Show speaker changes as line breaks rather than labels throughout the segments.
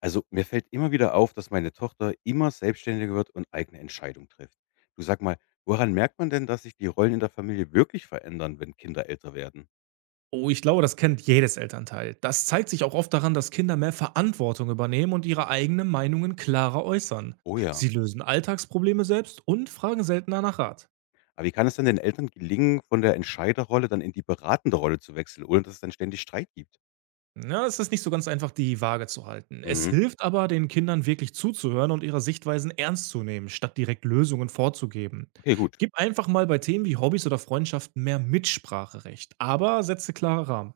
Also mir fällt immer wieder auf, dass meine Tochter immer selbstständiger wird und eigene Entscheidungen trifft. Du sag mal, woran merkt man denn, dass sich die Rollen in der Familie wirklich verändern, wenn Kinder älter werden?
Oh, ich glaube, das kennt jedes Elternteil. Das zeigt sich auch oft daran, dass Kinder mehr Verantwortung übernehmen und ihre eigenen Meinungen klarer äußern.
Oh ja.
Sie lösen Alltagsprobleme selbst und fragen seltener nach Rat.
Aber wie kann es denn den Eltern gelingen, von der Entscheiderrolle dann in die beratende Rolle zu wechseln, ohne dass es dann ständig Streit gibt?
Ja, es ist nicht so ganz einfach, die Waage zu halten. Es
Mhm.
hilft aber, den Kindern wirklich zuzuhören und ihre Sichtweisen ernst zu nehmen, statt direkt Lösungen vorzugeben.
Okay, gut.
Gib einfach mal bei Themen wie Hobbys oder Freundschaften mehr Mitspracherecht, aber setze klare Rahmen.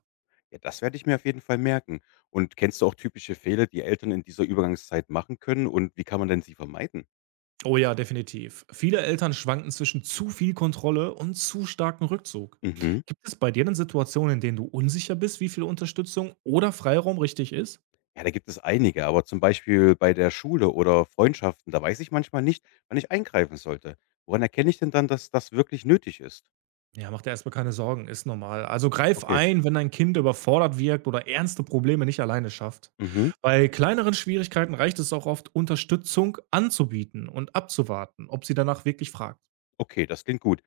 Ja, das werde ich mir auf jeden Fall merken. Und kennst du auch typische Fehler, die Eltern in dieser Übergangszeit machen können und wie kann man denn sie vermeiden?
Oh ja, definitiv. Viele Eltern schwanken zwischen zu viel Kontrolle und zu starkem Rückzug.
Mhm.
Gibt es bei dir denn Situationen, in denen du unsicher bist, wie viel Unterstützung oder Freiraum richtig ist?
Ja, da gibt es einige, aber zum Beispiel bei der Schule oder Freundschaften, da weiß ich manchmal nicht, wann ich eingreifen sollte. Woran erkenne ich denn dann, dass das wirklich nötig ist?
Ja, mach dir erstmal keine Sorgen, ist normal. Also greif
Okay,
ein, wenn dein Kind überfordert wirkt oder ernste Probleme nicht alleine schafft.
mhm,
Bei kleineren Schwierigkeiten reicht es auch oft, Unterstützung anzubieten und abzuwarten, ob sie danach wirklich fragt.
okay, das klingt gut.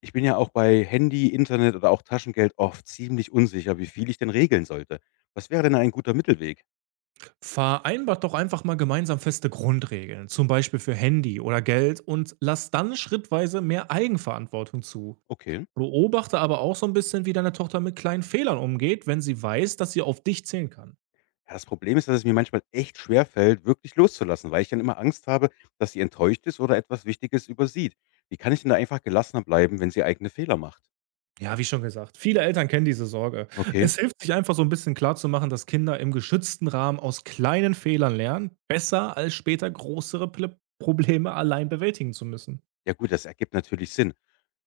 Ich bin ja auch bei Handy, Internet oder auch Taschengeld oft ziemlich unsicher, wie viel ich denn regeln sollte. Was wäre denn ein guter Mittelweg?
Vereinbart doch einfach mal gemeinsam feste Grundregeln, zum Beispiel für Handy oder Geld und lasst dann schrittweise mehr Eigenverantwortung zu.
Okay.
Beobachte aber auch so ein bisschen, wie deine Tochter mit kleinen Fehlern umgeht, wenn sie weiß, dass sie auf dich zählen kann.
Ja, das Problem ist, dass es mir manchmal echt schwer fällt, wirklich loszulassen, weil ich dann immer Angst habe, dass sie enttäuscht ist oder etwas Wichtiges übersieht. Wie kann ich denn da einfach gelassener bleiben, wenn sie eigene Fehler macht?
Ja, wie schon gesagt, viele Eltern kennen diese Sorge.
Okay.
Es hilft sich einfach so ein bisschen klarzumachen, dass Kinder im geschützten Rahmen aus kleinen Fehlern lernen, besser als später größere Probleme allein bewältigen zu müssen.
Ja gut, das ergibt natürlich Sinn.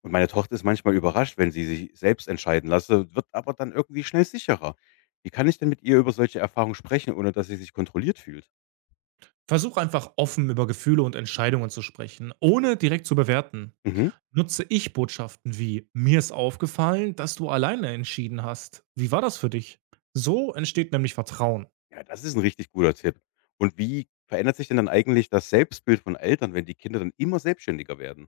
Und meine Tochter ist manchmal überrascht, wenn sie sich selbst entscheiden lasse, wird aber dann irgendwie schnell sicherer. Wie kann ich denn mit ihr über solche Erfahrungen sprechen, ohne dass sie sich kontrolliert fühlt?
Versuch einfach offen über Gefühle und Entscheidungen zu sprechen, ohne direkt zu bewerten.
Mhm.
Nutze ich Botschaften wie „Mir ist aufgefallen, dass du alleine entschieden hast. Wie war das für dich?“ So entsteht nämlich Vertrauen.
Ja, das ist ein richtig guter Tipp. Und wie verändert sich denn dann eigentlich das Selbstbild von Eltern, wenn die Kinder dann immer selbstständiger werden?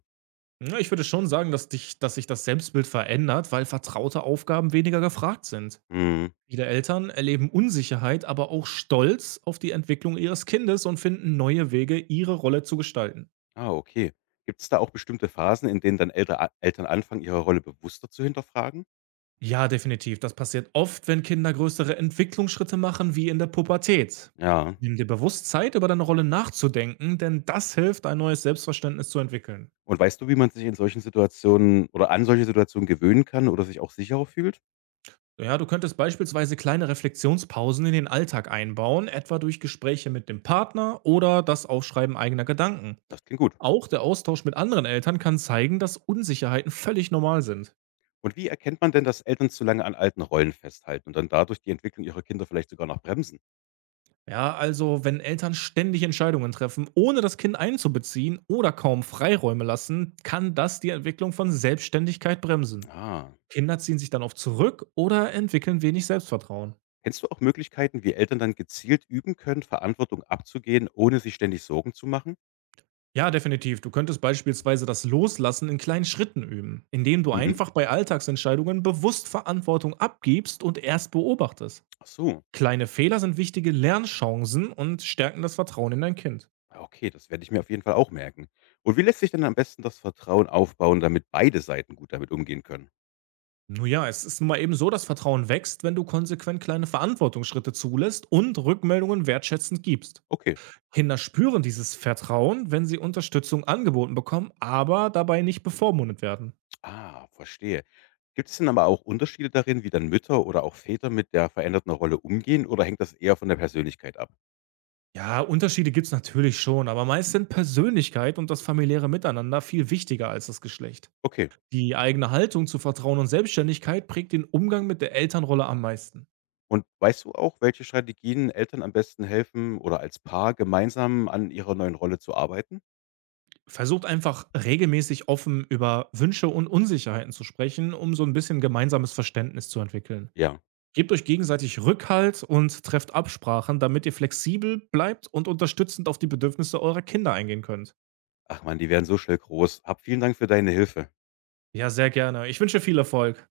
Ne, ich würde schon sagen, dass sich das Selbstbild verändert, weil vertraute Aufgaben weniger gefragt sind.
Mhm.
Viele Eltern erleben Unsicherheit, aber auch Stolz auf die Entwicklung ihres Kindes und finden neue Wege, ihre Rolle zu gestalten.
Ah, okay. Gibt es da auch bestimmte Phasen, in denen dann Eltern anfangen, ihre Rolle bewusster zu hinterfragen?
Ja, definitiv. Das passiert oft, wenn Kinder größere Entwicklungsschritte machen, wie in der Pubertät.
Ja.
Nimm dir bewusst Zeit, über deine Rolle nachzudenken, denn das hilft, ein neues Selbstverständnis zu entwickeln.
Und weißt du, wie man sich in solchen Situationen oder an solche Situationen gewöhnen kann oder sich auch sicherer fühlt?
Ja, du könntest beispielsweise kleine Reflexionspausen in den Alltag einbauen, etwa durch Gespräche mit dem Partner oder das Aufschreiben eigener Gedanken.
Das klingt gut.
Auch der Austausch mit anderen Eltern kann zeigen, dass Unsicherheiten völlig normal sind.
Und wie erkennt man denn, dass Eltern zu lange an alten Rollen festhalten und dann dadurch die Entwicklung ihrer Kinder vielleicht sogar noch bremsen?
Ja, also wenn Eltern ständig Entscheidungen treffen, ohne das Kind einzubeziehen oder kaum Freiräume lassen, kann das die Entwicklung von Selbstständigkeit bremsen.
Ah.
Kinder ziehen sich dann oft zurück oder entwickeln wenig Selbstvertrauen.
Kennst du auch Möglichkeiten, wie Eltern dann gezielt üben können, Verantwortung abzugehen, ohne sich ständig Sorgen zu machen?
Ja, definitiv. Du könntest beispielsweise das Loslassen in kleinen Schritten üben, indem du
Mhm.
einfach bei Alltagsentscheidungen bewusst Verantwortung abgibst und erst beobachtest.
Ach so.
Kleine Fehler sind wichtige Lernchancen und stärken das Vertrauen in dein Kind.
Ah, okay, das werde ich mir auf jeden Fall auch merken. Und wie lässt sich denn am besten das Vertrauen aufbauen, damit beide Seiten gut damit umgehen können?
Nun ja, es ist nun mal eben so, dass Vertrauen wächst, wenn du konsequent kleine Verantwortungsschritte zulässt und Rückmeldungen wertschätzend gibst.
Okay.
Kinder spüren dieses Vertrauen, wenn sie Unterstützung angeboten bekommen, aber dabei nicht bevormundet werden.
Ah, verstehe. Gibt es denn aber auch Unterschiede darin, wie dann Mütter oder auch Väter mit der veränderten Rolle umgehen oder hängt das eher von der Persönlichkeit ab?
Ja, Unterschiede gibt's natürlich schon, aber meist sind Persönlichkeit und das familiäre Miteinander viel wichtiger als das Geschlecht.
Okay.
Die eigene Haltung zu Vertrauen und Selbstständigkeit prägt den Umgang mit der Elternrolle am meisten.
Und weißt du auch, welche Strategien Eltern am besten helfen oder als Paar gemeinsam an ihrer neuen Rolle zu arbeiten?
Versucht einfach regelmäßig offen über Wünsche und Unsicherheiten zu sprechen, um so ein bisschen gemeinsames Verständnis zu entwickeln.
Ja.
Gebt euch gegenseitig Rückhalt und trefft Absprachen, damit ihr flexibel bleibt und unterstützend auf die Bedürfnisse eurer Kinder eingehen könnt.
Ach man, die werden so schnell groß. Hab vielen Dank für deine Hilfe.
Ja, sehr gerne. Ich wünsche viel Erfolg.